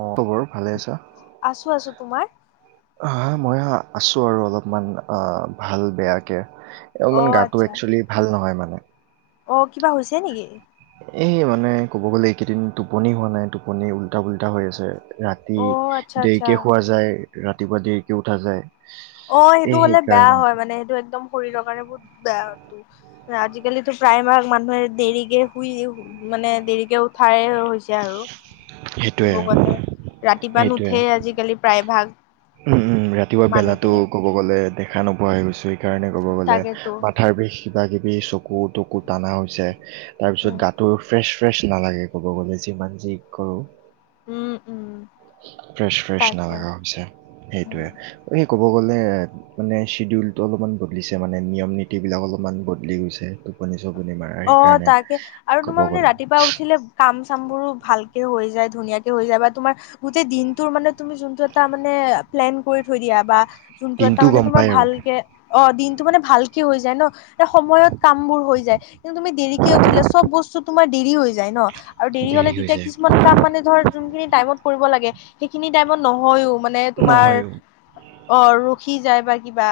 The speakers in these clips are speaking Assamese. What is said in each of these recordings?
অ খবৰ ভালে আছা? আছো আছো তোমাৰ হাঁ মই আছোঁ আৰু অলপমান ভাল বেয়াকে। অ অলপমান গাটো আচ্ছা এক্সুৱেলি ভাল নহয় মানে। অ কিবা হৈছে নেকি? এই মানে ক'ব গ'লে এইকেইদিন টোপনি হোৱা নাই টোপনি উল্টা পোল্টা হৈ আছে ৰাত তি অ আচ্ছা আচ্ছা দেৰিকে শুৱা যায় ৰাতিপুৱা দেৰিকে উঠা যায় অ সেইটো এই হ'লে বেয়া সেইকাৰণে হয় মানে সেইটো একদম শৰীৰৰ কাৰণে বহুত বেয়াটো আজিকালিতো প্ৰায়ভাগ মানুহে দেৰিকে শুই মানে দেৰিকে উঠায়েই হৈছে আৰু সেইটোয়ে কব গলে ৰাতিপুৱা সেইটোয়ে নুঠেই আজিকালি প্ৰায় ভাগ উম উম ৰাতিপুৱা বেলাতো মানুহখিনি ক'ব গ'লে দেখা নোপোৱা হৈ গৈছো। সেইকাৰণে ক'ব গ'লে তাকেতো মাথাৰ বিষ কিবা কিবি চকু তকু টানা হৈছে তাৰপিছত উম গাত টো ফ্ৰেছ ফ্ৰেছ নালাগে ক'ব গ'লে যিমান যি কৰোঁ উম উম ফ্ৰেচ ফ্ৰেছ তাকে নালাগা হৈছে উম সেইটোৱে এই ক'ব গ'লে মানে চিডুৱেলটো অলপমান বদলিছে মানে নিয়ম নীতি বিলাক অলপমান বদলি গৈছে টোপ পনি চোপনি মাৰা অ সেইকাৰণে তাকে আৰু কব তোমাৰ মানে গ'লে ৰাতিপুৱা উঠিলে কাম চাম বোৰো ভালকে হৈ যায় ধুনীয়াকে হৈ যায় বা তোমাৰ গোটেই দিনটোৰ মানে তুমি জোনটো এটা মানে প্লেন কৰি থৈ দিয়া বা জোনটো এটা দিনটো মানে গম তোমাৰ পায় আৰু ভালকে অ' দিনটো মানে ভালকে হৈ যায় ন আৰু সময়ত কাম বোৰ হৈ যায় কিন্তু তুমি দেৰিকে উঠিলে চব বস্তু তোমাৰ দেৰি হৈ যায় ন আৰু দেৰি হ'লে হৈ তেতিয়া যায় কিছুমান কাম মানে ধৰ জোনখিনি টাইমত কৰিব লাগে সেইখিনি টাইমত নহয়ও মানে তোমাৰ [inaudible] অ' ৰখি যায় বা কিবা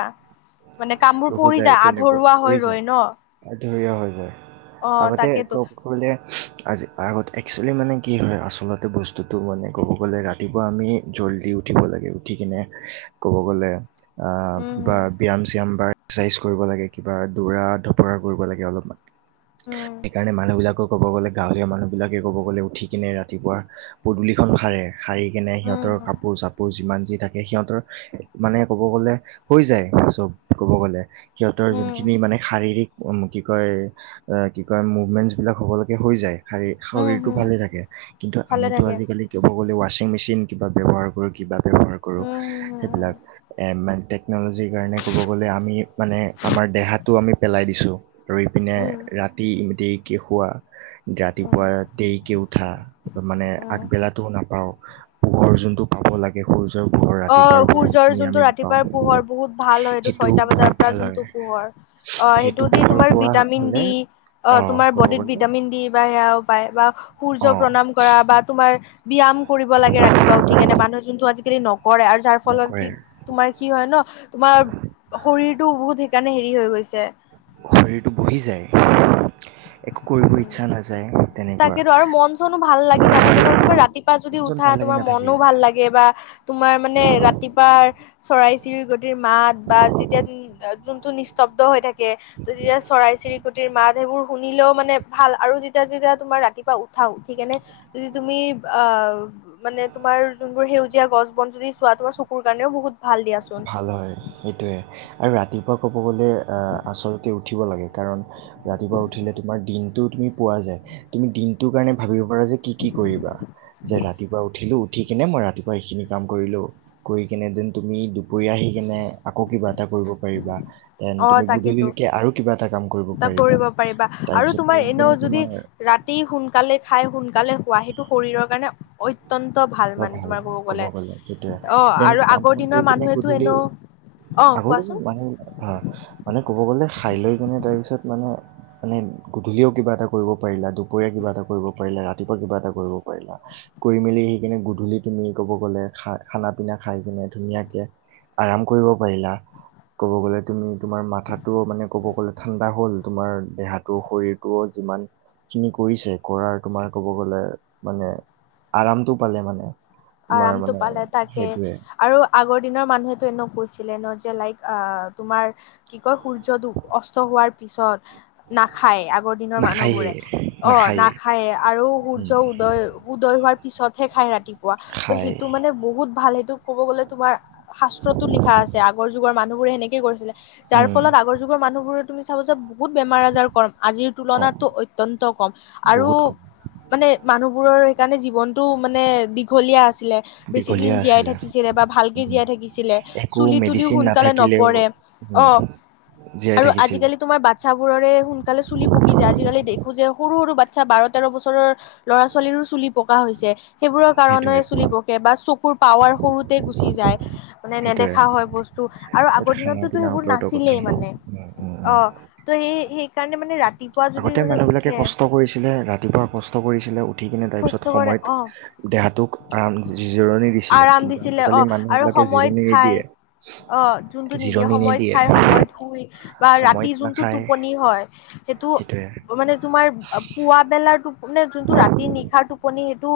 মানে কামবোৰ ৰখো পৰি যায় তেনেকুৱা আধৰুৱা হৈ যায় ৰয় ন আধৰুৱা হৈ যায় অ আগতে তাকেতো কব গলে আজি আগত একসুৱেলি মানে কি হয় আচলতে বস্তুটো মানে ক'ব গ'লে ৰাতি তিপুৱা আমি জল্দি উঠিব লাগে উঠি কিনে ক'ব গলে আহ উম কিবা হম [unintelligible] একচাইজ কৰিব লাগে, কিবা দৌৰা ধপৰা কৰিব লাগে। অলপমান উম সেইকাৰণে মানুহবিলাক ক'ব গ'লে গাঁৱলীয়া মানুহবিলাকে ক'ব গ'লে উঠি কিনে ৰাতিপুৱা পদূলিখন সাৰে। সাৰি কিনে উম সিহঁতৰ হুম কাপোৰ চাপোৰ যিমান যি থাকে। সিহঁতৰ মানে ক'ব গ'লে হৈ যায়। চব ক'ব গ'লে সিহঁতৰ উম যোনখিনি মানে শাৰীৰিক কি কয়। অ', কি কয়। মুভমেন্টছ বিলাক হবলৈকে হৈ যায়। শাৰী উম শৰীৰটো হুম ভালে থাকে। কিন্তু ভালে আমিতো থাকে আজিকালি ক'ব গ'লে ৱা্বিং মেচিন কিবা ব্যৱহাৰ [unintelligible] কিবা ব্যৱহাৰ কৰো উম হুম সেইবিলাক [unintelligible] [unintelligible] কাৰনে ক'ব গ'লে আমি মানে আমাৰ দেহাটো আমি পেলাই দিছো আৰু ইপিনে হুম উম ৰাতি ইমিক খুৱা উম ৰাতিপুৱা দেৰিকে উঠা মানে উম আগবেলাটোও নাপাওঁ, পোহৰ যোনটো পাব লাগে। সূৰ্যৰ পোহৰ অ', ৰাতিপুৱাৰ সূৰ্যৰ পোহৰখিনি আমি যোনটো নাপাওঁ ৰাতিপুৱাৰ পোহৰ বহুত ভাল হয়। এইটো সেইটো ছয়টা বহুত বজাৰ ভাল পাৰান লাগে পোহৰ অ, সেইটো দি পোহৰ তোমাৰ পোৱা ভিটামিন হ'লে দি অ', তোমাৰ ক'ব বডিত গ'লে ভিটামিন দি বা সেয়াও পায় বা সূৰ্য অ প্ৰণাম কৰা। বা তোমাৰ ব্যায়াম কৰিব লাগে। ৰাতিপুৱা উঠি কেনে মানুহ যোনটো আজিকালি নকৰে আৰু যাৰ ফলত নকৰে কি তোমাৰ কি হয় ন, তোমাৰ শৰীৰটো বহুত সেইকাৰণে হেৰি হৈ গৈছে। শৰীৰটো বহি যায়। একো কৰিব উম', ইচ্ছা নাযায় তেনেকুৱা তাকেতো আৰু মন চনো ভাল লাগি নাথাকে ন, তুমি ৰাতি যদি মন চন উঠা ভাল লাগি তোমাৰ নাথাকে মনো ভাল লাগে, বা তোমাৰ মানে ৰাতিপুৱা চৰাই চিৰি মাত বা তেতিয়া যোনটো নি জব্দ হৈ থাকে। ত তেতিয়া চৰাই চিৰিকটিৰ মাত সেইবোৰ শুনিলেও। মানে ভাল আৰু যেতিয়া যেতিয়া তোমাৰ ৰাতিপুৱা উঠাও ঠিকেনে যদি তুমি আহ মানে তোমাৰ যোনবোৰ সেউজীয়া গছ বন যদি চোৱা তোমাৰ চকুৰ কাৰণেও বহুত ভাল দিয়া ভাল হয়। সেইটোৱে আৰু ৰাতিপুৱা ক'ব গ'লে আচলতে উঠিব লাগে। কাৰণ ৰাতিপুৱা উঠিলে। তোমাৰ দিনটো তুমি পোৱা যায়। তুমি দিনটোৰ কাৰণে ভাবিব পাৰা যে কি কি কৰিবা? যে ৰাতিপুৱা উঠিলো। উঠি কিনে মই ৰাতিপুৱা এইখিনি কাম কৰিলোঁ কৰি কিনে দেন তুমি, কৰি আহি কিনে আকৌ কিবা এটা কৰিব পাৰিবা দেন তুমি গধূলিলৈকে আৰু কিবা এটা কাম এটা কৰিব পাৰিবা আৰু তাৰপিছত কৰি তোমাৰ কিনে এনেও যদি তোমাৰ ৰাতি সোনকালে খাই। সোনকালে শোৱা সেইটো শৰীৰৰ কাৰণে অত্যন্ত ভাল মানে তোমাৰ ক'ব গলে সেইটোৱে অ, দেন আৰু কাম আগৰ বন কৰি দিনৰ কিনে মানুহেতো গধূলি এনেও অ আগৰ কোৱাচোন দিনত মানুহ [unintelligible] মানে ক'ব গলে খাই লৈ কিনে তাৰপিছত মানে মানে গধূলিও কিবা এটা কৰিব পাৰিলা। দুপৰীয়া কিবা এটা কৰিব পাৰিলা। ৰাতিপুৱা কিবা এটা কৰিব পাৰিলা। কৰি মেলি আহি কিনে গধূলি তুমি ক'ব গ'লে খাই খানা পিনা খাই কিনে ধুনীয়াকে আৰাম কৰিব পাৰিলা। ক'ব গ'লে তুমি তোমাৰ মাথাটো মানে ক'ব গ'লে ঠাণ্ডা হ'ল তোমাৰ দেহাটো শৰীৰ টো যিমান খিনি কৰিছে, কৰাৰ তোমাৰ ক'ব গ'লে মানে আৰামটো পালে মানে তোমাৰ আৰমটো মানে পালে তাকে সেইটোৱে আৰু আগৰ দিনৰ মানুহেতো এনেও কৈছিলে ন যে লাইক আহ তোমাৰ কি কয় সূৰ্যটো অস্ত হোৱাৰ পিছত নাখায়, আগৰ দিনৰ নাখায়েই মানুহবোৰে অ', নাখায়েই নাখায় আৰু সূৰ্য উদয় উদয় হোৱাৰ পিছতহে খায় ৰাতি ত', খাই সেইটো মা মানে বহুত ভাল সেইটো ক'ব গ'লে তোমাৰ শাস্ত্ৰটো লিখা আছে। আগৰ যুগৰ মানুহ বোৰে সেনেকে কৰিছিলে। যাৰ উম ফলত, আগৰ যুগৰ মানুহবোৰ তুমি চাবা যে ব বহুত বেমাৰ আজাৰ কম, আজিৰ কম তুলনাতটো অত্যন্ত কম আৰু বহুত কম মানে মানুহবোৰৰ সেইকাৰণে জীৱনটো মানে দীঘলীয়া আছিলে। বেছি দীঘলীয়া দিন জীয়াই আছিলে থাকিছিলে বা ভালকে উম জীয়াই থাকিছিলে, একো চুলি তুলিও মেডিচিন সোনকালে নাথাকিলেও নপৰে। উম। অ জীয়াই আৰু থাকিছিলে আজিকালি তোমাৰ বাত -চ্ছাবোৰৰে সোনকালে চুলি পকি যায়, আজিকালি দেখো যে, সৰু সৰু বাচ্ছা বাৰ তেৰ বছৰৰ ল'ৰা-ছোৱালীৰো চুলি পকা হৈছে, সেইবোৰৰ কাৰণে সেইটোৱে চুলি প কে বা চকুৰ পাৱাৰ সৰুতে গুচি যায়। মানে সেইটোৱে নেদেখা হয়, বস্তু আৰু এইটো আগৰ খানা দিনতোতো পিনাৰ সেইবোৰ ওপৰতো কথা নাছিলেই মানে, উম উম উম অ' ত' সেই সেইকাৰণে মানে ৰাতি আগতে মানুহ বিলাকে কষ্ট কৰিছিলে, ৰাতিপুৱা কষ্ট কৰিছিলে, উঠি কিনে খোজ তাৰপিছত চবৰে অ সময়ত দেহাটোক আৰাম জি-জিৰণি দিছিলে, আৰাম কিন্তু দিছিলে অ আজিকালি মানুহ আৰু বিলাকে জিৰণি সময়ত নিদিয়ে। খায় অ', যোনটো নিদিয়ে সময়ত খাই সময়ত শুই বা ৰাতি সময়ত যোনটো টোপনি হয়। সেইটো। সেইটোৱেই। মানে তোমাৰ আ, পুৱা বেলাৰ টো মানে যোনটো ৰাতি নিশাৰ টোপনি সেইটো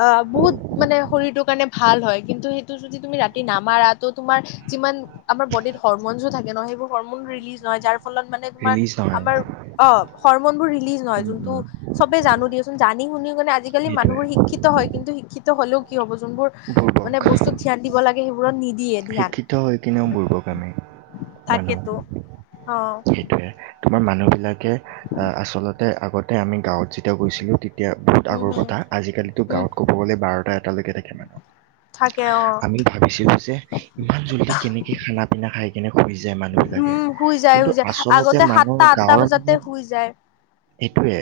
আ, বহুত মানে শৰীৰটোৰ কাৰণে ভাল হয়, কিন্তু সেইটো যদি তুমি ৰাতি নামাৰা ত' তোমাৰ যিমান আমাৰ বডিত হৰমনজো থাকে, ন সেইবোৰ হৰমন ৰিলিজ নহয় যাৰ ফলত মানে তোমাৰ ৰিলিজ নহয় আমাৰ অ', হ'ৰমনবোৰ ৰিলিজ নহয়, উম যোনটো উম চবে জানো দিয়াচ চুন, জানি শুনি মানে, আজিকালি সেইটোৱে মানুহবোৰ শিক হয়, কিন্তু শিক্ষিত হ'লেও কি হ'ব, যোনবোৰ বুৰ্বক মানে বস্তুত ধ্যান দিব লাগে সেইবোৰত নি শিক্ষিত হৈ কিনেও বুৰ্বক আমি তাকেতো মানুহ, অ সেইটোৱে। তোমাৰ মানুহ বিলাকে, আ-আচলতে, আগতে আমি গাঁৱত যেতিয়া গৈছিলো তে এতিয়া বহুত উম আগৰ হম কথা, আজিকালিতো উম গাঁৱত ক'ব গ'লে বাৰটা এটালৈকে থাকে মানুহ। থাকে অ'। আমি ভাবিছিলো যে, ইমান জল্দি কেনেকে খানা পিনা খাই কিনে শুই যায়, মানুহ উম বিলাকে শুই যায় কিন্তু শুই যায় আচলতে আগতে মানুহৰ সাতটা আঠটা গাঁৱৰ বজাতে মানুহ শুই যায় সেইটোৱে,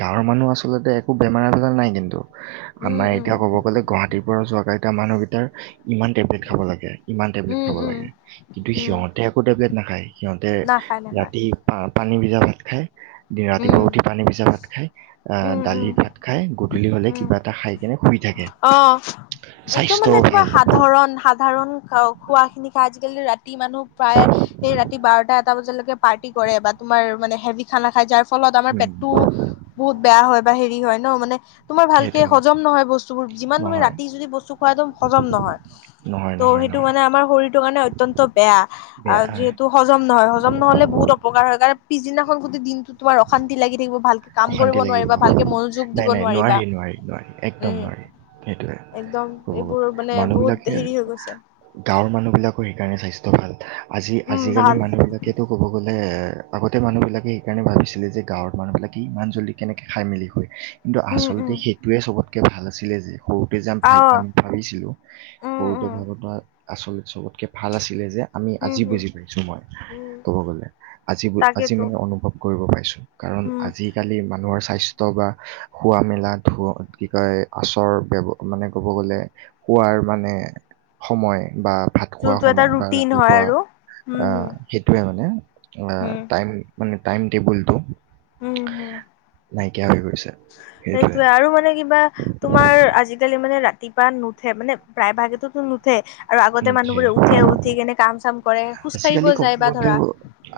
গাঁৱৰ মানুহ আচলতে একো বেমাৰ আজাৰ নাই কিন্তু। উম আমাৰ উম এতিয়া ক'ব গ'লে, গুৱাহাটীৰ পৰা যোৱা কেইটা মানুহকেইটাৰ ইমান টেব খাব লাগে, ইমান টেবলেট উম খাব উম লাগে। কিন্তু উম সিহঁতে একো টেবলেট নাখায়, সিহঁতে নাখায় নাখায় ৰাতি আ, পানী ভিজা ভাত খাই, দি উম ৰাতিপুৱা উঠি পানী ভিজা ভাত খায়, আ, উম উম দালি ভাত খাই, গধূলি হ'লে উম কিবা এটা খাই। কেনে শুই থাক অ', একদম মানে তোমাৰ ভাল সাধাৰণ, সাধ ধাৰন খা-খোৱাখিনি খাই আজিকালিটো ৰাত ৰাতি মানুহ প্ৰায় সেই ৰাতি বাৰটা এটা বজালৈকে পাৰ্টি কৰে বা তোমাৰ মানে হেভি খানা খায় যাৰ ফলত আমাৰ উম পেটটো বহুত বেয়া হয় বা হেৰি হয় ন মানে তোমাৰ ভালকে সেইটোৱে হজম নহয় বস্ যিমান তুমি নহয় ৰাতি যদি বস্তু খোৱা, একদম হজম নহয়। নহয় ত' নহয় সেইটো নহয় মানে আমাৰ শৰীৰটো কাৰণে অত্যন্ত বেয়া, আ, বেয়া যিহেতু হজম নহয়, হজম নহ'লে বহুত অপকাৰ হয়, কাৰণ পিছদিনাখন গোটেই দিনটো তোমাৰ অশান্তি লাগি থাকিব, ভালকে কাম অশান্তি কৰিব লাগিব নোৱাৰিবা, ভালকে মনোযোগ নাই দিব নোৱাৰিবা, উম। সেইটোয়ে একদম ক'ব গলে, এইবোৰ মানে মানুহ বিলাকে বহুত হেৰি হৈ গৈছে গাঁৱৰ মানুহবিলাকৰ সেইকাৰণে স্বাস্থ্য ভাল, উম আজি-আজিকালি ভাল মানুহ বিলাক সেইটো ক'ব গ'লে আগতে মানুহবিলাকে সেইকাৰণে ভাবিছিলে যে গাঁৱৰ মানুহবিলাক তি ইমান জল্দি কেনেকে খাই মেলি শুৱে কিন্তু উম আচলতে উম সেইটোৱে চবতকে ভাল আছিলে যে সৰুতে যে আমি ভাই পাম আহ ভাবিছিলোঁ উম সৰুতে উম ভাবা আচলতে চবতকে ভাল আছিলে যে আমি হম আজি হম বুজি পাইছোঁ মই উম ক'ব গ'লে, আজি আজি তাকেতো মানে অনুভৱ কৰিব পাইছোঁ। কাৰণ উম আজিকালি মানুহৰ স্বাস্থ্য বা শুৱা মেলা ধু কি কয় আচৰ ব্যৱ মানে ক'ব গ'লে শুৱাৰ মানে সময় বা ভাত খোৱা যোনটো এটা সময় বা ৰুটিন হয় ৰাতিপুৱা আৰু উম আ হম সেইটোৱে মানে আ, হম টাইম মানে টাইম টেবুলটো উম, হুম। নাইকিয়া হৈ গৈছে। সেইটোৱে সেইটোয়ে আৰু মানে কিবা তোমাৰ আজিকালি মানে ৰাতিপুৱা নুঠে মানে প্ৰায়ভাগেতো নুঠ ঠে আৰু আগতে মানুহবোৰে উঠে উঠি কেনে কাম চাম কৰে, খোজ আজিকালি কাঢ়িব ক'ব যায় বা ধৰা। গ'লেও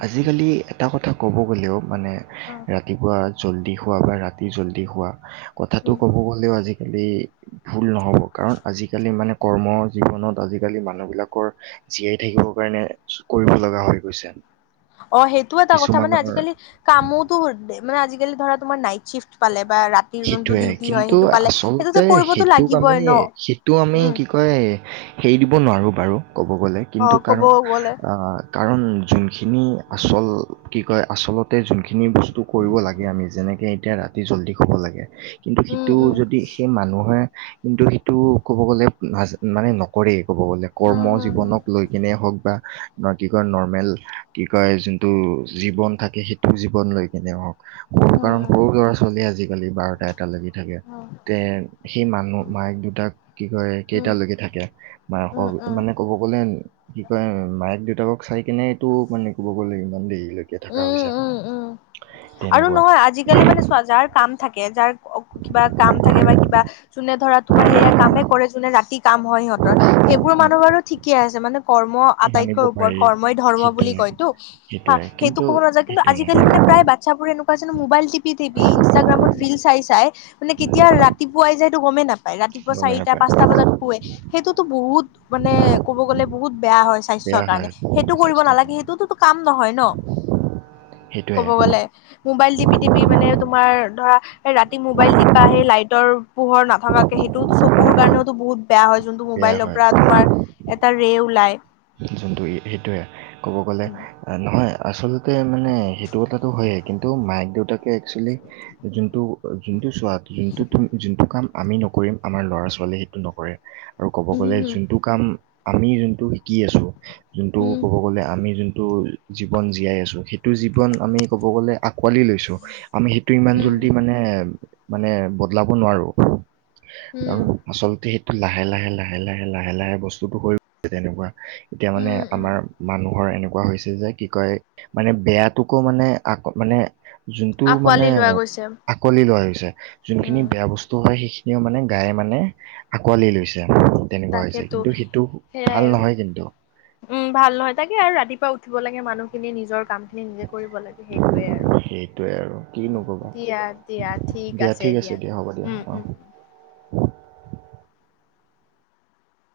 আজিকালি এটা কথা ক'ব গ'লেও মানে অ ৰাতিপুৱা জল্দি খোৱা বা ৰাতি জল্দি শুৱা কথাটো উম ক'ব গ'লেও আজিকালি ভুল নহ'ব কাৰণ আজিকালি মানে কৰ্ম জীৱনত আজি আজিকালি মানুহবিলাকৰ জীয়াই থাকিবৰ কাৰণে কৰিব লগা হৈ গৈছে। অ' সেইটো এটা কথা মানে কিছুমানৰ আজিকালি কামোত তোহুত দে মানে আজিকালি ধৰা তোমাৰ নাইট চিফট পালে বা ৰাত সেইটোৱে কিন্তু আচলতে কৰিবতো সেইটোক আমি লাগিবই ন সেইটো আমি উম কি ক কৈ হেৰি দিব নোৱাৰো বাৰু ক'ব গ'লে অ কিন্তু ক'ব কাৰণ গ'লে আ কাৰণ যোনখিনি আচল কি কয় আচলতে যোনখিনি বস্তু কৰিব লাগে আমি যেনেকে এতিয়া ৰাতি জলদি শুব লাগে কিন্তু উম সিটো উম যদি সেই মানুহে কিন্তু সেইটো ক'ব গ'লে মানে নকৰে, ক'ব গ'লে কৰ্ম উম জীৱনক লৈ কেনে হওক বা ন' কি কয় নৰ্মেল কি কয় যোনটো জীৱন থাকে সেই জীৱন লৈ কেনে হওক, সোৰ উম কাৰণ সৰু ল'ৰা ছোৱালীয়ে আজিকালি বাৰটা এটা লৈকে থাকে, উম তে সেই মানুহ মায়েক দুটাক কি কয় উম উম উম উম কেইটালৈকে থাকে, মায়াকক মানে উম ক'ব গ'লে কি কয় মায়েক দেউতাকক চাই কেনে এইটো মানে ক'ব গ'লে ইমান দেৰি লা কে থাকা উম হৈছে উম উম আৰু তেনেকুৱা। নহয় আজিকালি মানে চোৱা যাৰ কাম থাকে, যাৰ ইক কিবা কাম থাকে বা কিবা যোনে ধৰা তোমাৰ সেয়া কামে কৰে, যোনে ৰাতি কাম হয় সিহঁতৰ। সেইবোৰ উম, মানুহ বাৰু ঠিকেই আছে মানে কৰ্ম মানিব আটাইতকৈ পাৰি ওপৰত কৰ্মই ধৰ্ম সেইটোৱে বুলি কয়তো হা সেইটোৱে সেইটো কিন্তু ক'ব নাযাওঁ কিন্তু সেইটোৱে আজিকালি মানে প্ৰায় ভাগ ছাবোৰ এনেকুৱা আছে ন' মোবাইল টিপি টিপি, ইনষ্টাগ্ৰামত ৰিল চাই চাই মানে কেতিয়া ৰাতিপুৱাই হৈ যায় সেইইটো গমে নাপা ৰাতিপুৱা গমেই চাৰিটা নাপায় পাঁচটা বজাত শুৱে সেইটোতো বহুত মানে ক'ব গ'লে বহুত বেয়া হয় স্বা ছৰ বেয়া কাৰণে হয় সেইটো কৰিব স্বাস্থ্যৰ নালাগে, কাৰণে সেইটোটো কাম নহয় ন'। সেইটোৱে ক'ব গ'লে মোবাইল টিপি টিপি মানে তোমাৰ ধৰা ৰাতি মোবাইল টিপা সেই লাইটৰ পোহৰ নাথকাকে সেইটোওটো চকুৰ কাৰণেওতো বহুত বেয়া হয় যোনটো বেয়া মোবাইলৰ হয় পৰা তোমাৰ এটা ৰে ওলাই। যোনটো এ, সেইটোৱে ক'ব গ'লে উম এ নহয় আচলতে মানে সেইটো কথাটো হয়েই কিন্তু মায়েক দেউতাকে একচুৱেলি যোনটো যোনটো চোৱা যোনটো তুমি যোনটো কাম আমি নকৰিম আমাৰ ল'ৰা ছোৱালীয়ে সেইটো নকৰে আৰু ক'ব গ'লে উম যোনটো কাম আমি যোনটো শিকি আছোঁ যোনটো উম ক'ব গ'লে আমি যোনটো জীৱন জীয়াই আছো সেইটো জীৱন আমি ক'ব গ'লে আঁকোৱালি লৈছো। আমি সেই তো ইমান জল্দি মানে উম মানে বদলাব নোৱাৰো আৰু আচলতে সেইটো লাহে লাহে লাহে লাহে লাহে লাহে বস্তুটো কৰি তেনেকুৱা এতিয়া মানে উম উম আমাৰ মানুহৰ এনেকুৱা হৈছে যে কি কয় মানে বেয়াটোকো মানে আক মানে যোনটো মানে আকোৱালি লোৱা গৈছে আকোৱালি লোৱা হৈছে যোনখিনি উম বেয়া বস্তু হয় সেইখিনিও মানে গায়ে মানে আঁকোৱালি লৈছে। তেনেকুৱা হৈছে তাকেতো কিন্তু সেইটো সেইয়াই ভাল আৰু নহয় কিন্তু। উম, ভাল নহয় তাকে আৰু ৰাতিপুৱা উঠিব লাগে মানুহখিনি নিজৰ কাম খিনি নিজে কৰিব লাগে। সেইটোৱে আৰু সেইটোৱে আৰু কিনো উম ক'বা দিয়া দিয়া ঠিক আছে। দিয়া উম উম।